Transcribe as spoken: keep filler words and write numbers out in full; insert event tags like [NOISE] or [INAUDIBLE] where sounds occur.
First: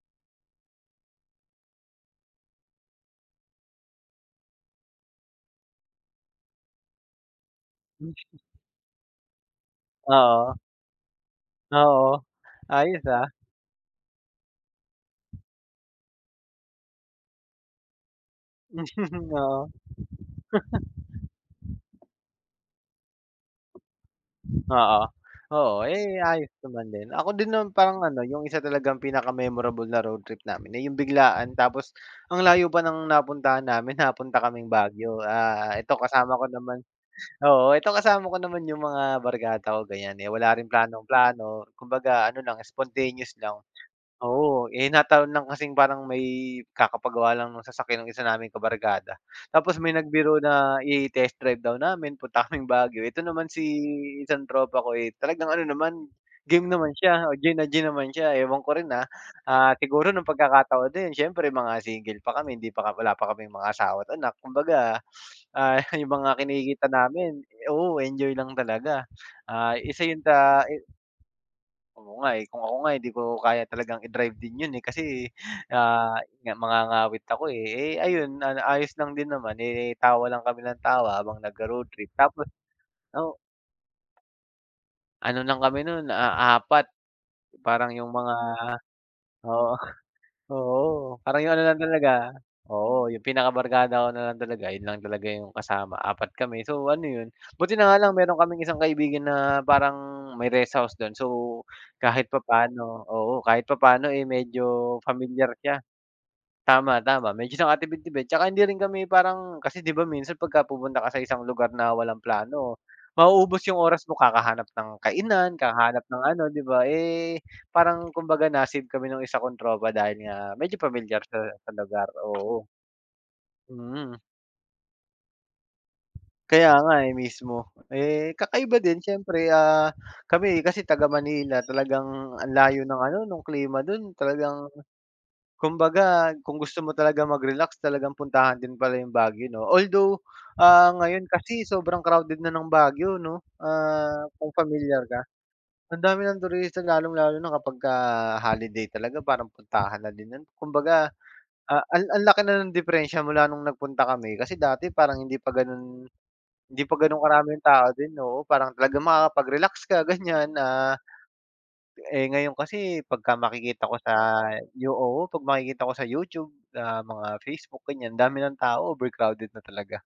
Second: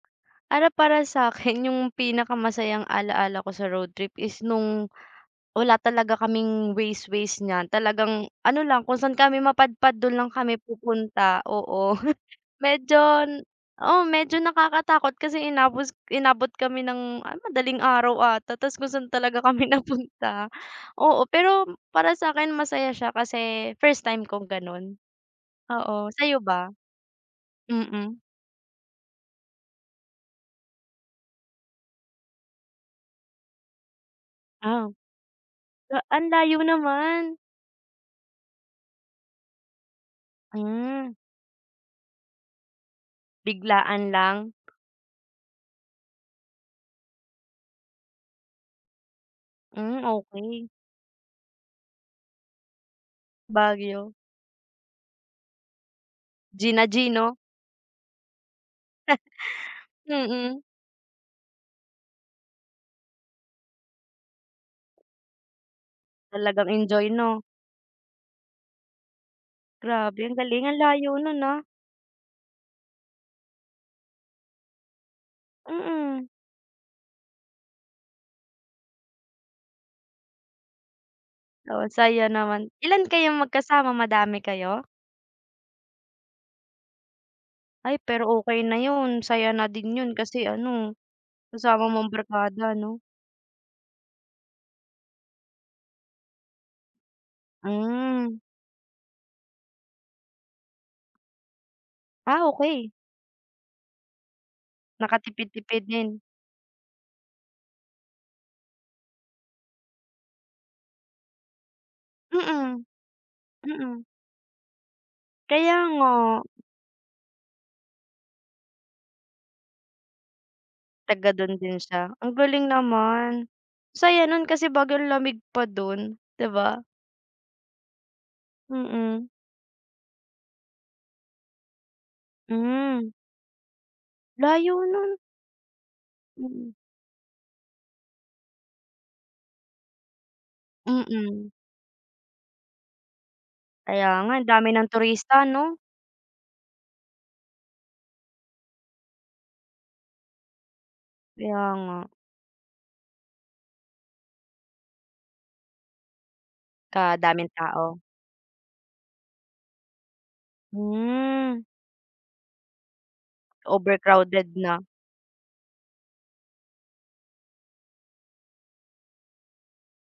Para para sa'kin 'yong pinaka masayang ala-ala ko sa road trip is no'ng, wala talaga kaming Waze-Waze niyan, Waze talagang, na. ano lang, kung saan kami mapadpad do'n lang Oo. kami pupunta. Oo, [CHUCKLES] Oo. Ayos, medyo ah. n oo, medyo nakakatakot kasi inabos inabot kami ng, ah, madaling araw ata, tas kung saan talaga [CHUCKLES] kami Oo. napunta. Oo, pero, [CHUCKLES] para sa'kin masaya siya kasi first time kong gano'n. Oo. Oo, Oo, eh, sayo ayos ba? naman din. Ako din naman parang Mm. ano, 'yong isa talagang pinaka-memorable na road trip namin, eh, 'yong biglaan tapos ang layo pa ng napuntahan namin, napunta kaming Aw. Baguio. Ah, ito Ta ang kasama ko layo naman naman. oo, ito kasama ko naman 'yong mga barkada ko ganiyan, eh, wala rin Hmm. planong-plano, kumbaga ano lang, spontaneous lang. Biglaan lang. Oo, eh, nataon lang kasing parang may kakapagawa lang ng sasakyan ng isa naming kabarkada, tapos may Hmm, nagbiro okay. na i-test drive daw namin, punta kaming Baguio. Ito naman si Baguio. isang tropa ko, eh, talagang ano naman, game G na naman g, siya, o 'no. G na G naman siya. Ewan ko rin, ah, [CHUCKLES] siguro no'ng Mm. pagkakataon din, siyempre mga single pa kami, hindi pa ka wala pa kaming mga asawa at anak, kumbaga, ah, 'yong mga Talagang kinikita enjoy, namin, 'no. eh oo, enjoy lang talaga. Ah, isa 'yon Grabe, ang sa galing. Ang i layo no'n, ah. Oo nga, eh. Kung ako nga hindi ko kaya talagang i-drive din 'yon, eh, kasi, ah, Mm. 'yon nga, mangangawit ako, eh. Eh, ayun, na na ayos lang din naman, eh, tawa lang kami ng tawa habang Oo, nagro-road trip. saya Tapos, naman. Ilan kayong o magkasama, madami kayo? Ano lang kami no'n, ah, apat. Parang Ay 'yong pero, mga, okay na 'yon, saya na oo, din 'yon. Kasi oo, ano, parang 'yong ano lang kasama mo ang talaga, barkada, 'no. oo, 'yong pinaka-barkada ko na lang talaga, 'yon lang talaga 'yong kasama, apat kami. So, ano 'yon buti na nga lang, meron Hmm. kaming isang kaibigan na parang may rest house do'n, so, kahit Ah, okay. papaano, oo, kahit papaano, eh, medyo familiar siya. Nakatipid-tipid din. Tama, tama, medyo sa nakatipid-tipid 'tsaka hindi rin kami parang kasi, 'di ba, minsan pagka pupunta ka sa isang lugar na walang plano, Mm. mauubos 'yong oras Mm. mo kakahanap ng kainan, Kaya kakahanap nga. ng ano, 'di ba. Eh, parang kumbaga na-save kami no'ng isa kong tropa dahil nga medyo pamilyar Taga siya do'n sa din lugar, siya. Ang galing oo. naman. Mm. Saya no'n kasi Baguio ang lamig pa do'n, 'di Kaya ba. nga, eh, mismo. Eh, kakaiba din, Mm. siyempre, ah, kami kasi taga-Manila talagang ang layo ng Hmm. ano, no'ng klima do'n. Talagang, Layo no'n. kumbaga kung Mm. gusto mo talaga mag-relax, talagang puntahan din pala 'yong Baguio, 'no. Although, ah, ngayon Mm. kasi sobrang crowded na ng Baguio, 'no. Kaya Ah, nga, ang kung dami ng familiar ka, turista, 'no? ang dami ng turista lalong-lalo na kapagka holiday talaga, parang puntahan na din 'yon. Kumbaga, Kaya a nga. an ang laki na ng diperensiya mula noong nagpunta kami kasi dati parang hindi pa gano'n 'di pa gano'n Kadaming karami 'yong tao tao. din, oo. Parang, talaga makakapag-relax ka, ganiyan, ah, Hmm. eh, ngayon kasi pagka makikita ko sa Overcrowded na. Yo oo, pag makikita ko sa YouTube, ah, mga Facebook, ganiyan, ang dami ng tao, overcrowded na talaga.